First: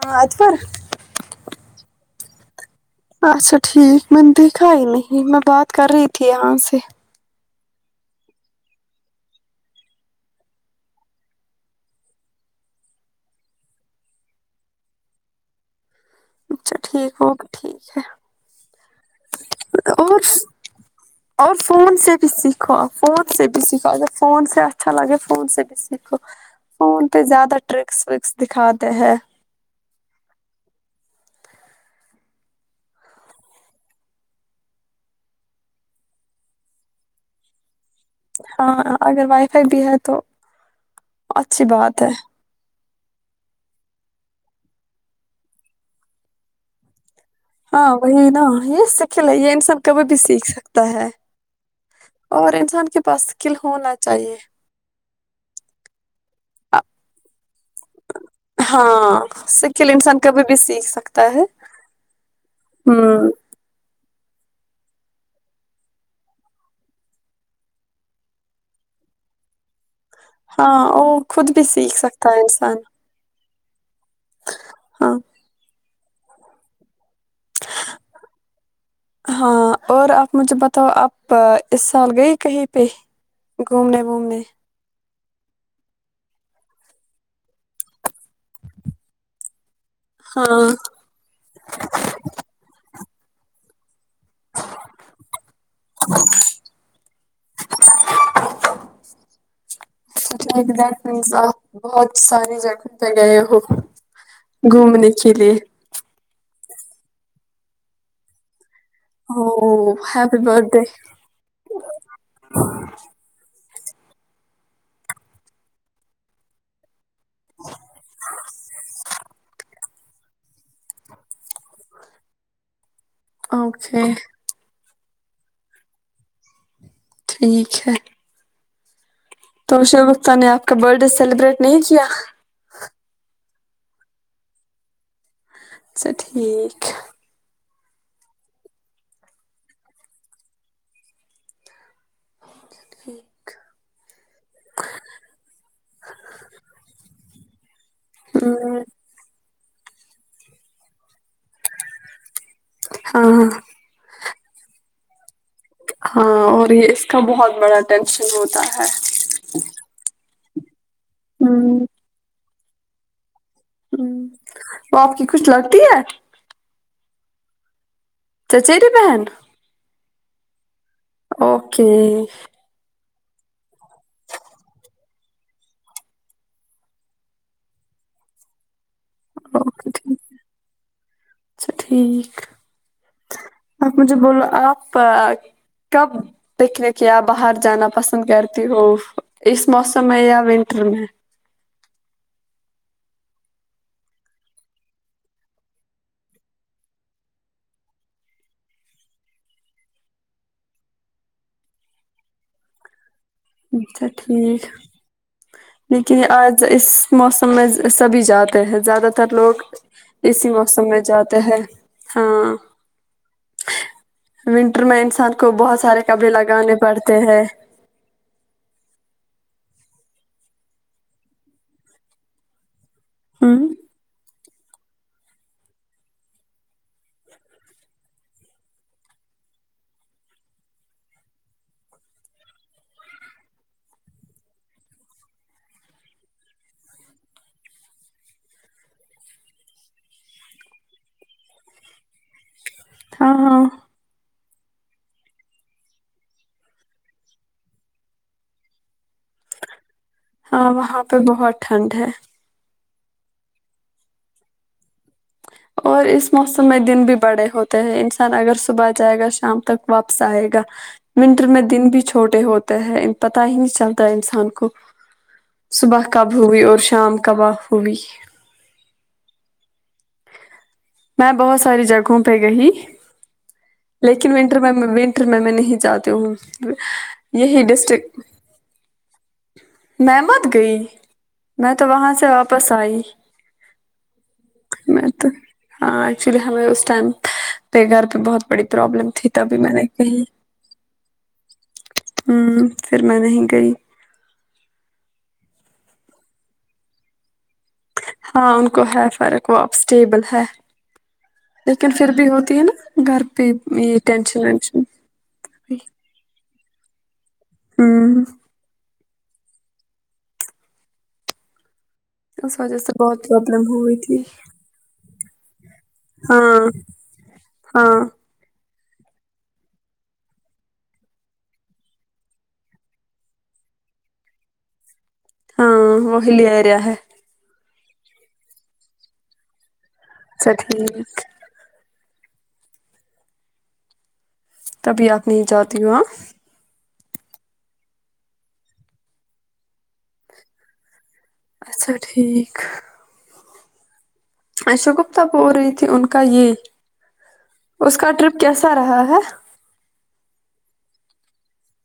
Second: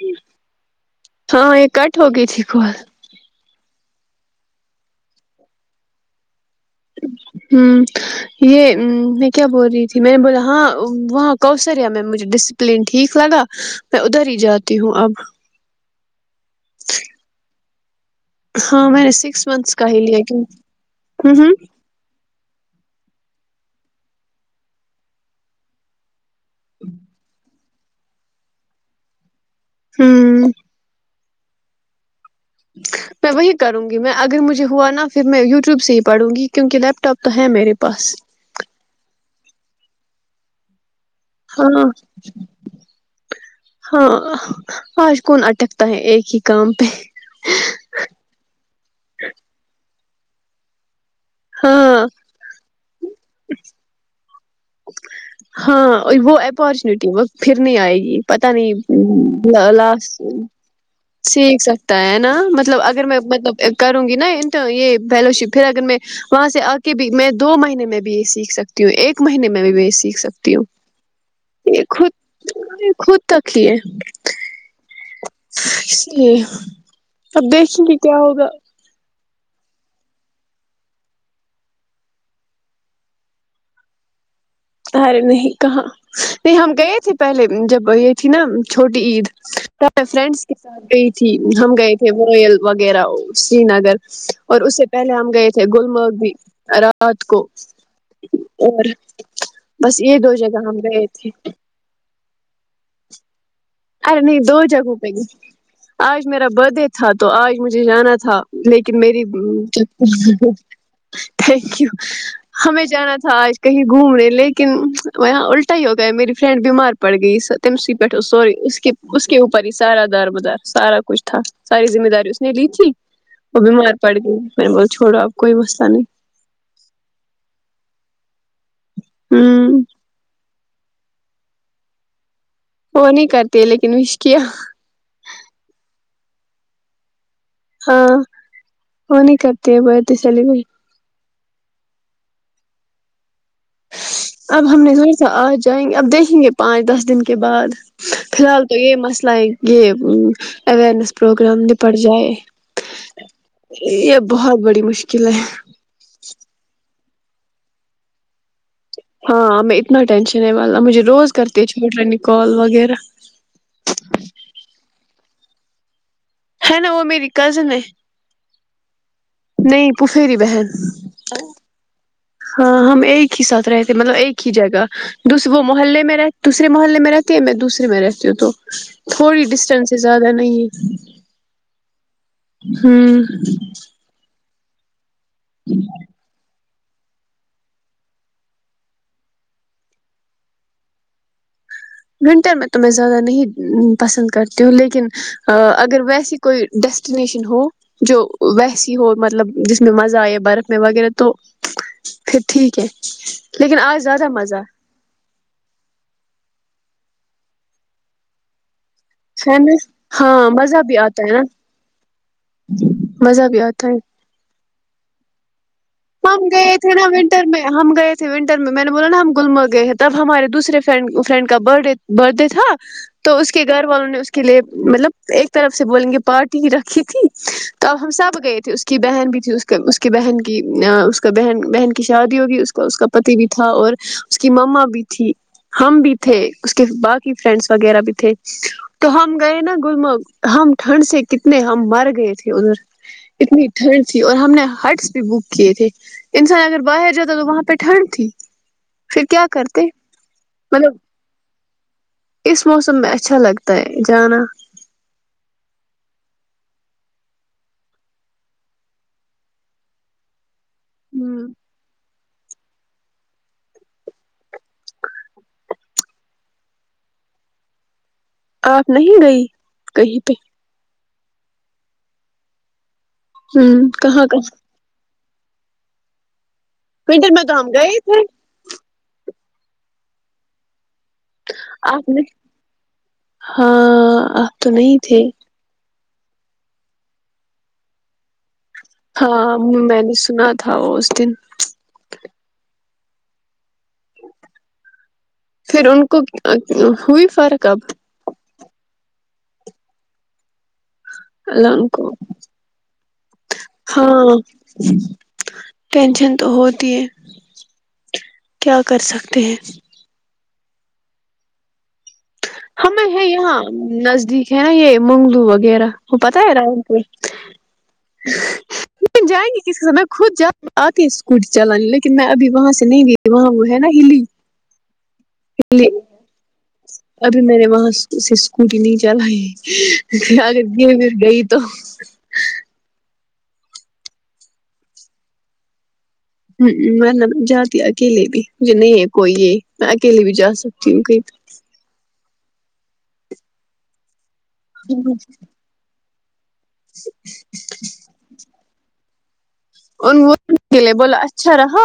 ہاں اج پر ہاں یہ کٹ ہو گئی تھی کول اچھا ٹھیک میں نے دیکھا ہی نہیں میں بات کر رہی تھی یہاں سے ہ یہ میں کیا بول رہی تھی میں نے بولا ہاں وہاں کوسریا میںم مجھے ڈسپلین ٹھیک لگا میں ادھر ہی جاتی ہوں اب اچھا ٹھیک ہوگ ٹھیک ہے ہاں میں نے سکس منتھس کا ہی لیا اور کیوں ہوں ہوں اور فون سے بھی سیکھو فون سے بھی سیکھو اگر فون سے اچھا لگے فون سے بھی سیکھو فون پہ زیادہ ٹرکس وکس دکھاتے ہیں ہوں [unintelligible] میں وہی کروں گی میں اگر مجھے ہوا نا پھر میں یوٹیوب سے ہی پڑھوں گی کیونکہ لیپ ٹاپ تو ہے میرے پاس ہاں اگر وائی [unintelligible] ا بھی ہے تو [unintelligible] ہاں بات ہے ہاں [unintelligible] آج کون اٹکتا ہے ایک ہی کام پہ ہاں وہی نا یہ سکل ہے یہ انسان کبھی بھی سیکھ سکتا ہے ہاں [unintelligible] اور انسان کے پاس اسکل ہونا چاہیے ہاں وہ اپورچونیٹی پھر نہیں آئے گی پتا ہاں نہیں اسکل انسان لاسٹ کبھی بھی سیکھ سکتا ہے سیکھ سکتا ہے نا مطلب اگر میں ہوں مطلب کروں گی نا یہ فلو شپ پھر اگر میں وہاں سے آ کے بھی میں دو مہینے میں بھی یہ سیکھ سکتی ہوں ایک [unintelligible] ایک مہی میں بھی بی [unintelligible] سیکھ سکتی ہوں ہاں اور خود بھی یہ سیکھ خود سکتا ہے انسان خود تک ہی ہے ہاں [unintelligible] ج اب دیکھیں گے کیا ہوگا [unintelligible] ہاں اور آپ مجھے بتاؤ آپ اس سال گئی کہیں پہ گھومنے وومنے ارے نہیں کہاں نہیں ہم گئے تھے پہلے جب یہ تھی نا چھوٹی عید [unintelligible] میں فرینڈس کے ہاں ساتھ گئی تھی ہم گئے تھے رویل وغیرہ سری نگر [unintelligible] اور اس سے پہلے ہم گئے تھے گلمرگ بھی رات کو اور بس یہ دو جگہ لائک ہم دیٹ گئے تھے مینس آپ [unintelligible] بہت ساری جگ پ گئے ہو [unintelligible] ارے نہیں دو جگہ گھومنے پئی کے لیے آج میرا بد تھا تو آج مجھے جانا تھا لیکن [unintelligible] کہ میری او happy birthday thank you ہمیں جانا تھا آج [unintelligible] کہیں گھوم رہے لیکن وہاں الٹا ہی ہو گیا میری فرینڈ بیمار [unintelligible] پڑ گئی س تم س پ سوری [unintelligible] اس کے اس کے اوپر ہی سارا دار بدار سارا کچھ تھا ساری ذمہ داری اس نے لی تھی وہ بھی مار اوکے پڑ گئی میں بس چھوڑو اب کوئی وسہ نہیں ٹھیک ہے [unintelligible] تو ہوں ش بکت نے آ کا برتھ ڈے سیلیبریٹ نہیں کیا [unintelligible] وہ نہیں کرتی ہے لیکن مش کیا اچھا ٹھیک [unintelligible] ہاں وہ نہیں کرتی ہے برتھ ڈے سیلیبریٹ چ [inaudible] اب ہم نے زور سے آ جائیں گے اب دیکھیں گے پانچ دس دن کے بعد فی الحال تو ہمم یہ مسلہ یہ اوئیرنیس پروگرام بھیپڑ جائے ہاںاں یہ بہت بڑی مشکل ہے ہاں اور بہت بڑا ٹشن ہوتا ہے ہاں ہمیں اتنا ٹینشن وال مجھے روز کرتے چھوٹ رہے نے کال و اغیرہ [unintelligible] ہ اور ک [unintelligible] کچھ لگتی ہے ہے نا وہ میری کزن ہے چچیری بہن نہیں پفری بہن اوکے ہاں ہم ایک ہی ساتھ رہتے مطلب ایک ہی جگہ وہ محلے میں رہ دوسرے محلے میں رہتی ہے میں دوسرے میں رہتی ہوں تو تھوڑی اوکے ڈسٹینس ٹھیک زیادہ نہیں ہے اچھا ٹھیک ہوں آپپ [unintelligible] کب پکنک یا باہر جانا پسند کرتی ہووں اس موسم میں یا ونٹر میں ونٹر میں تو میں زیادہ نہیں پسند کرتی ہوں لیکن اگر ویسی کوئی ڈیسٹینیشن ہو جو ویسی ہو مطلب جس میں مزہ آئے برف میں وغیرہ تو پھر ٹھیک ہے لیکن آج اچھا زیادہ مزہ ٹھیک لیکن یہ آج اس موسم میں سبھی جاتے ہیں زیادہ ت تر لوگ ہے نا اسی ہاں مزہ موسم بھی میں آتا ہے جاتے نا ہیں ہاں مزہ بھی آتا ہے ونٹر میں انسان کو بہت سارے کپڑے ہم لگانے گئے تھے نا پڑتے ہیں ونٹر میں ہم گئے تھے ونٹر میں نے بولا نا ہم گلمر گئے ہیں تب ہمارے دوسرے فرینڈ کا برت ڈے تھا تو اس ہوں کے گھر والوں نے اس کے کے لیے مطلب ایک طرف سے بولیں گے پارٹی ہی رکھی تھی تو اب ہم سب گئے تھے اس کی بہن بھی تھی اس کی بہن کی اس کا بہن بہن کی شادی ہوگی اس کا اس کا پتی بھی تھا اور اس کی مما بھی تھی ہم بھی تھے اس کے باقی فرینڈس وغیرہ بھی تھے تو ہم گئے نا گلمر ہم ٹھنڈ سے کتنے ہم مر گئے تھے ادھر ہاں ات ہاں مٹر [unintelligible] اور ہم نے ہرٹس بھی بک کیے تھے انسان اگر باہر جاتا تو وہاں پہ ٹھنڈ تھی پھر کیا کرتے ہاں مطلب وہاں پہ بہت ٹھنڈ ہے اس موسم اچھا لگتا ہے جانا اور اس موسم میں دن بھی بڑے ہوتے ہیں انسان اگر صبح جائے گا شام تک واپس آئے گا ونٹر ہوں، میں دن بھی چھوٹے ہوتے ہیں پت ہی نہیں چلتا انسان کو صبح کب ہوئی اور شام کب ہوئی آپ نہیں گئی کہیں پہ میں بہت ساری جگہوں پہ گئی ہوں کہاں کہاں ھر میں میں نہیں جاتی ہوں کوئنٹل میں یہی دم گی ڈسٹرک تھ میں مت گئی میں تو آپ وہاں نہیں سے واپس آئی ہاں آپ تو نہیں تھے ہ ایکچولی ہمیں اس ٹائم پے گھر پہ بہت بڑی پرابلم تھی ہاں تبھی میں نے کہی سنا تھا اس دن ہوں پھر میں نہیں گئی پھر ان کو ہوئی فرق اب ہاں ان کو ہے فرق وہ اب اسٹیبل ہے اللہ لیکن کو پھر بھی ہوتی ہے نا گھر پہ یہ ہاں ٹینشن وینشن ٹینشن تو ہوتی ہے ہوں کیا کر سکتے ہیں اس وجہ سے ہمیں ہے بہت یہاں پرابلم ہو گئی تھی نزدیک ہے نا یہ مگلو وغیرہ وہ پتا ہاں ہےیرا کو ہاں نہیں جائیں گی کس کے میں خود جا آتی اسکوٹی چلانانی لیکن میں ابھی وہاں سے نہیں گ وہاں وہ ہے نا ہلی ہاں وہ ہی لےیریا ہے ابھی م نے وہاں سے اسکوٹی نہیں چلائی آ اچھا کر پھر ٹھیک گئی تو تبھی آپ نہیں جاتتی ہ آاں ہ من جاتی اکیلے بھی مجھے نہیں ہے کوئی یہ میں اکیلے بھی جا سکتی ہوں کہ ہاں ایشو کہیں گپتا ب ہو رہی تھی ان کو گئیے اس کا ٹرپ کیسا رہا ہے ان وہلے بولا اچھا رہا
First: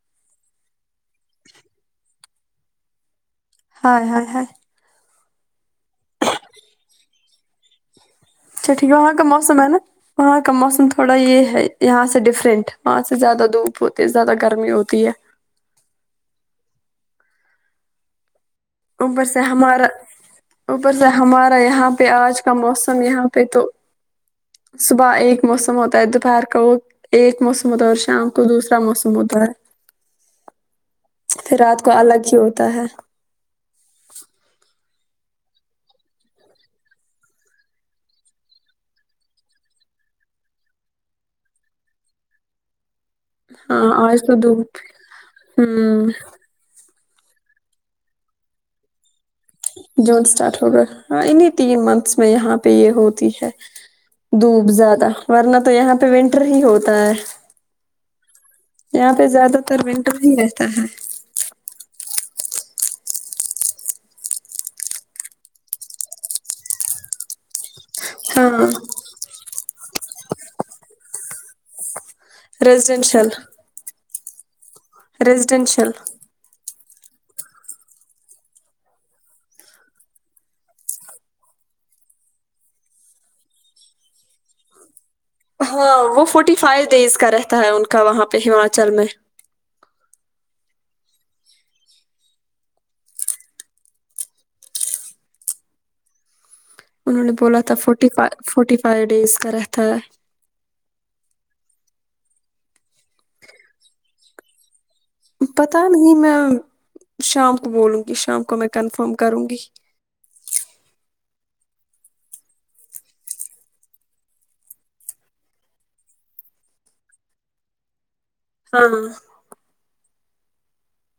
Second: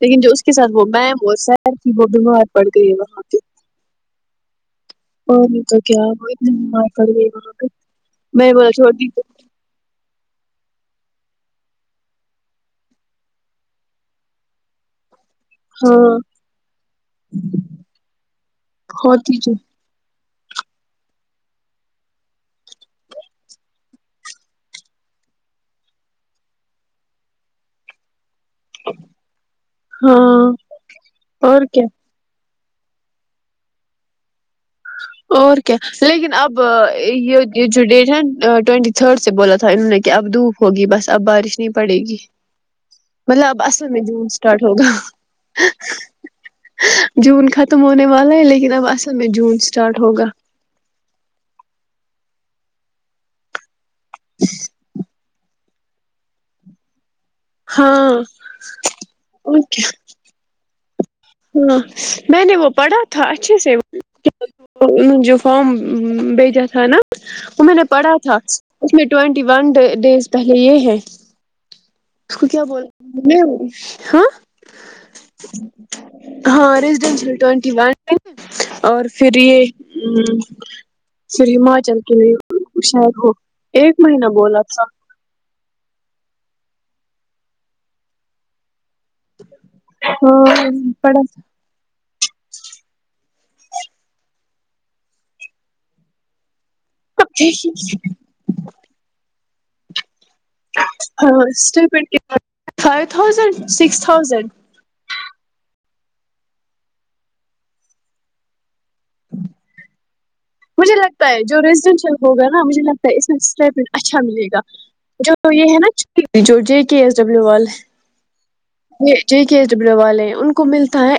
لیکن جو اس کے ساتھ وہ میم اور سیر تھی وہ بیمار پڑ گئی وہاں پہ ہ ہ ہاں کیا وہ اتنے بیمار پڑ گئے آ اچھا ٹھیک ہے وہاں کا موسم ہے نا وہاں کا موسم تھوڑا یہ ہے یہاں سے ڈفرنٹ وہاں سے زیادہ دھوپ ہوتی ہے زیادہ گرمی ہوتی ہے ہاں اوپر ہوتی سے جو ہمارا اوپر سے ہمارا یہاں پہ آج کا موسم یہاں پہ تو صبح ایک موسم ہوتا ہے دوپہر کا وہ ایک موسم ہوتا ہے اور شام کو دوسرا موسم ہوتا ہے ہاں پھر اور رات کیا کو الگ ہی ہوتا تا ہے اور کیا لیکن اب یہ جو ڈیٹ ہے نا ٹوینٹی تھرڈ سے بولا تھا انہوں نے کہ اب دھوپ ہوگی بس اب بارش نہیں پڑے گی مطلب اب ہاں اصل میں آج جووم تو اسٹارٹ دھوپ ہوگا ہوں جون ختم ہونے والا ہے لیکن اب اصل میں جو جون اسٹارٹ ہوگا ہاں انہیں تین منتھس میں یہاں پہ یہ ہوتی ہے دھوپ زیادہ ورنہ تو یہاں پہ ونٹر ہی ہوتا ہے ہاں یہاں پہ زیادہ اور تر کیا ونٹر ہی ہے تا ہے ہاں میں نے وہ پڑھا تھا اچھے سے انہوں جو فم بھیجا تھا نا وہ میں نے پڑھا تھا ہاں اس میں ٹین ٹی ون ڈ ڈیز پہلے یہ ہے اس کو کیا بول ہاں ریسیڈنشل ہاں ٹ و میں اور پھر یہ پھر ہماچل کے شہر کو ایک مہینہ بولا تھا ہاں وہ فورٹی فائیو ڈیز کا رہتا ہے ان کا وہاں پہ ہماچل میں ہ پڑت انہوں نے بولا تھا فورٹی ف فورٹی فائیو ڈیز کا رہ تھا ہاں فائیو تھازینڈ سکس تھاؤزینڈ پت نہیں میں شام کو بولوں گی شام کو میں کنفرم کروں گی مجھے لگتا ہے جو ریزڈینشیل ہوگا نا مجھے لگتا ہے اس میںن اچھا ملے گا جو یہ ہے نا جو جے کے ایس ڈبلو ہاں والے جی ایس ڈبلیو والے ان کو ملتا ہے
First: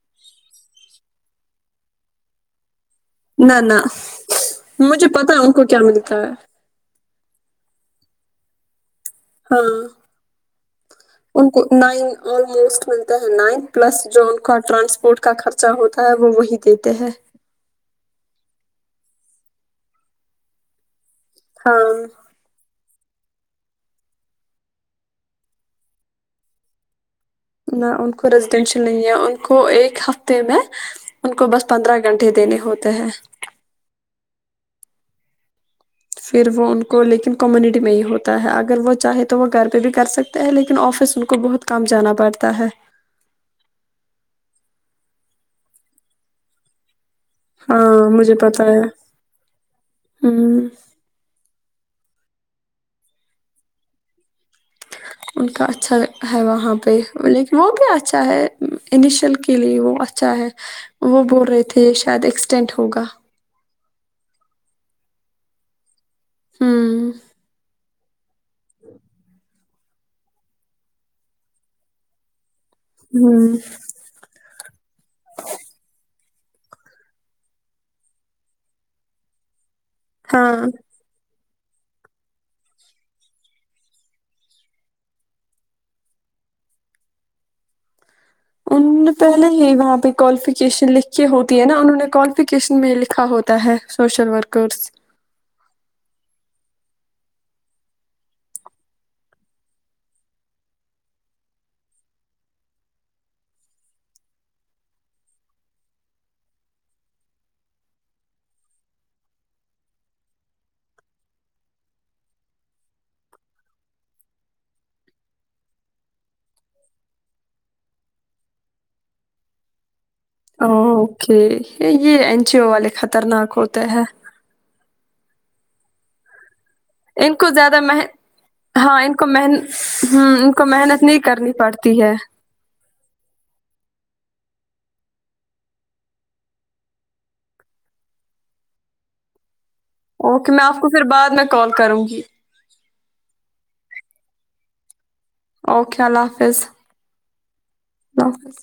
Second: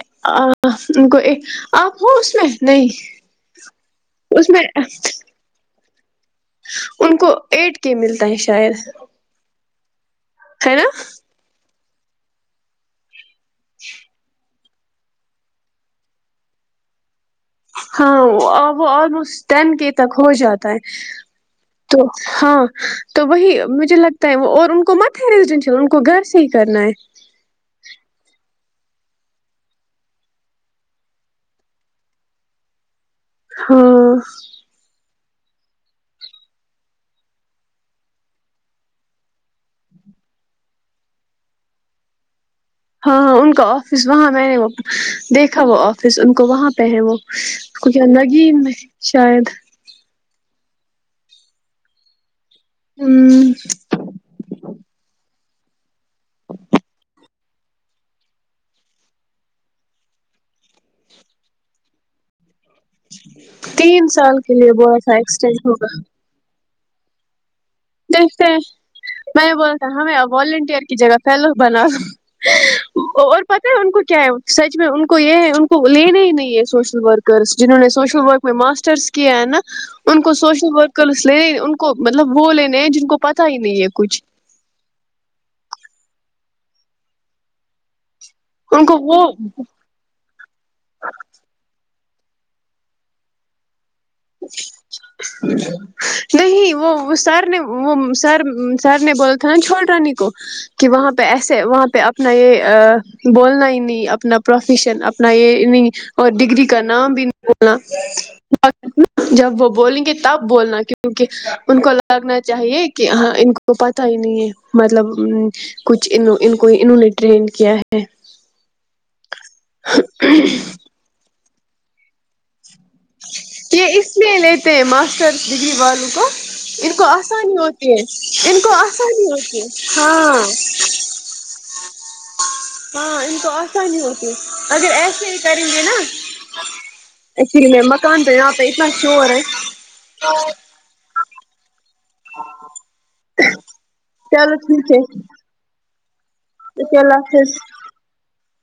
ان کو آپ ہو اس میں نہیں نہ نہ اس میں مجھے پتا ان کو کیا کررمتا ہے ان کو ایٹ کے ملتا ہے شاید ہاں ہے نا ان کو نائن آلموسٹ ملتا ہے نائن پلس ج کارڈ [unintelligible] ٹرانسپورٹ کا خرچہ ہوتا ہے وہ وہی دیتے ہیں ہاں وہ آلموسٹ ٹین کے تک ہو جاتا ہے ہاں تو ہاں تو وہی مجھے لگتا ہے وہ اور ان کو مت ہے ریزیڈینشیل ان کو گھر سے ہی کرنا ہے نہ ان کو ریزیڈینشیل نہیں ہے ان کو ایک ہفتے میں ان کو بس پندرہ گھنٹے دینے ہوتے ہیں ہاں پھر وہ ان کو لیکن کمیونٹی میں ہی ہوتا ہے اگر وہ چاہے تو وہ گھر پہ بھی کر سکتے ہیں لیکن آفس ان کو بہت کام جانا پڑتا ہے ہاں ہاں ان کا آفس وہاں میں نے وہ دیکھا وہ آفس ان کو وہاں پہ ہے وہ کوئی ہاں کہا مجھے کی پتا ہے شاید ہ ھمم ان کا اچھا ہے وہاں پہ لیکن وہ بھی اچھا ہے انیشیل کے لیے وہ اچھا ہے وہ بول رہے تھے شاید ایک ایکسٹینٹ ہوگا تین سال کے لیے با سا ایکسٹین ہوگا ہاں دیکھتے ہیں میں یہ بولتا ہمیں ونٹیئر کی جگہ فلو بنا اور ہوں پت ہے ان کو کیا ہے سچ میں ان کو یہ ہے ان کو لینا ہی نہیں سوشل ورکرس جنہوں نے سوشل ورک میں ماسٹرس کیا ہے نا ان کو ہاں سوشل ورکر اس لے ان کو مطلب وہ لینے نہیں جن کو پتا ہی نہیں ہے کچھ کو ان وہ پہلے ہی وہاں پہ کوالیفکیشن لکھھی ہوتی ہے نا انہوں نے کوالفیکیشن میں لکھا ہوتا ہے سوشل ورکرس نہیں وہ سر نے وہ سر سر نے بولا تھا نا چھوڑ رانی کو کہ وہاں پہ ایسے وہاں پہ اپنا یہ بولنا ہی نہیں اپنا پروفیشن اپنا یہ نہیں اور ڈگری کا نام بھی نہیں بولنا جب وہ بولیں گے تب بولنا کیونکہ ان کو لگنا چاہیے کہ ہاں ان کو پتا ہی نہیں ہے مطلب کچھ ان کو انہوں نے ٹریڈ کیا ہے ا اوکے یہ اینچی او والے خطرناک ہوتے یہ ہیں اس لیے لیتے ہیں ماں ماسٹرس ڈگری والوں کو ان کو آسانی زیادہ ہوتی م ہے ان کو ہاں ان کو آسانی من ہوتی ہے ہ ہاں ان کو محنت نہیں کرنی پڑتی ہے ہاں انم کو آسانی ہوتی اگر ایسے ہی کریں گ نا الی میں مکان تواں پہ اتنا شور ہے اوکے میں آپ کو پھر بعد میں کال کروں گی چلو ٹھیک ہے اوکے اللہ حافظ اک اللہ حافظ اللہ حافظ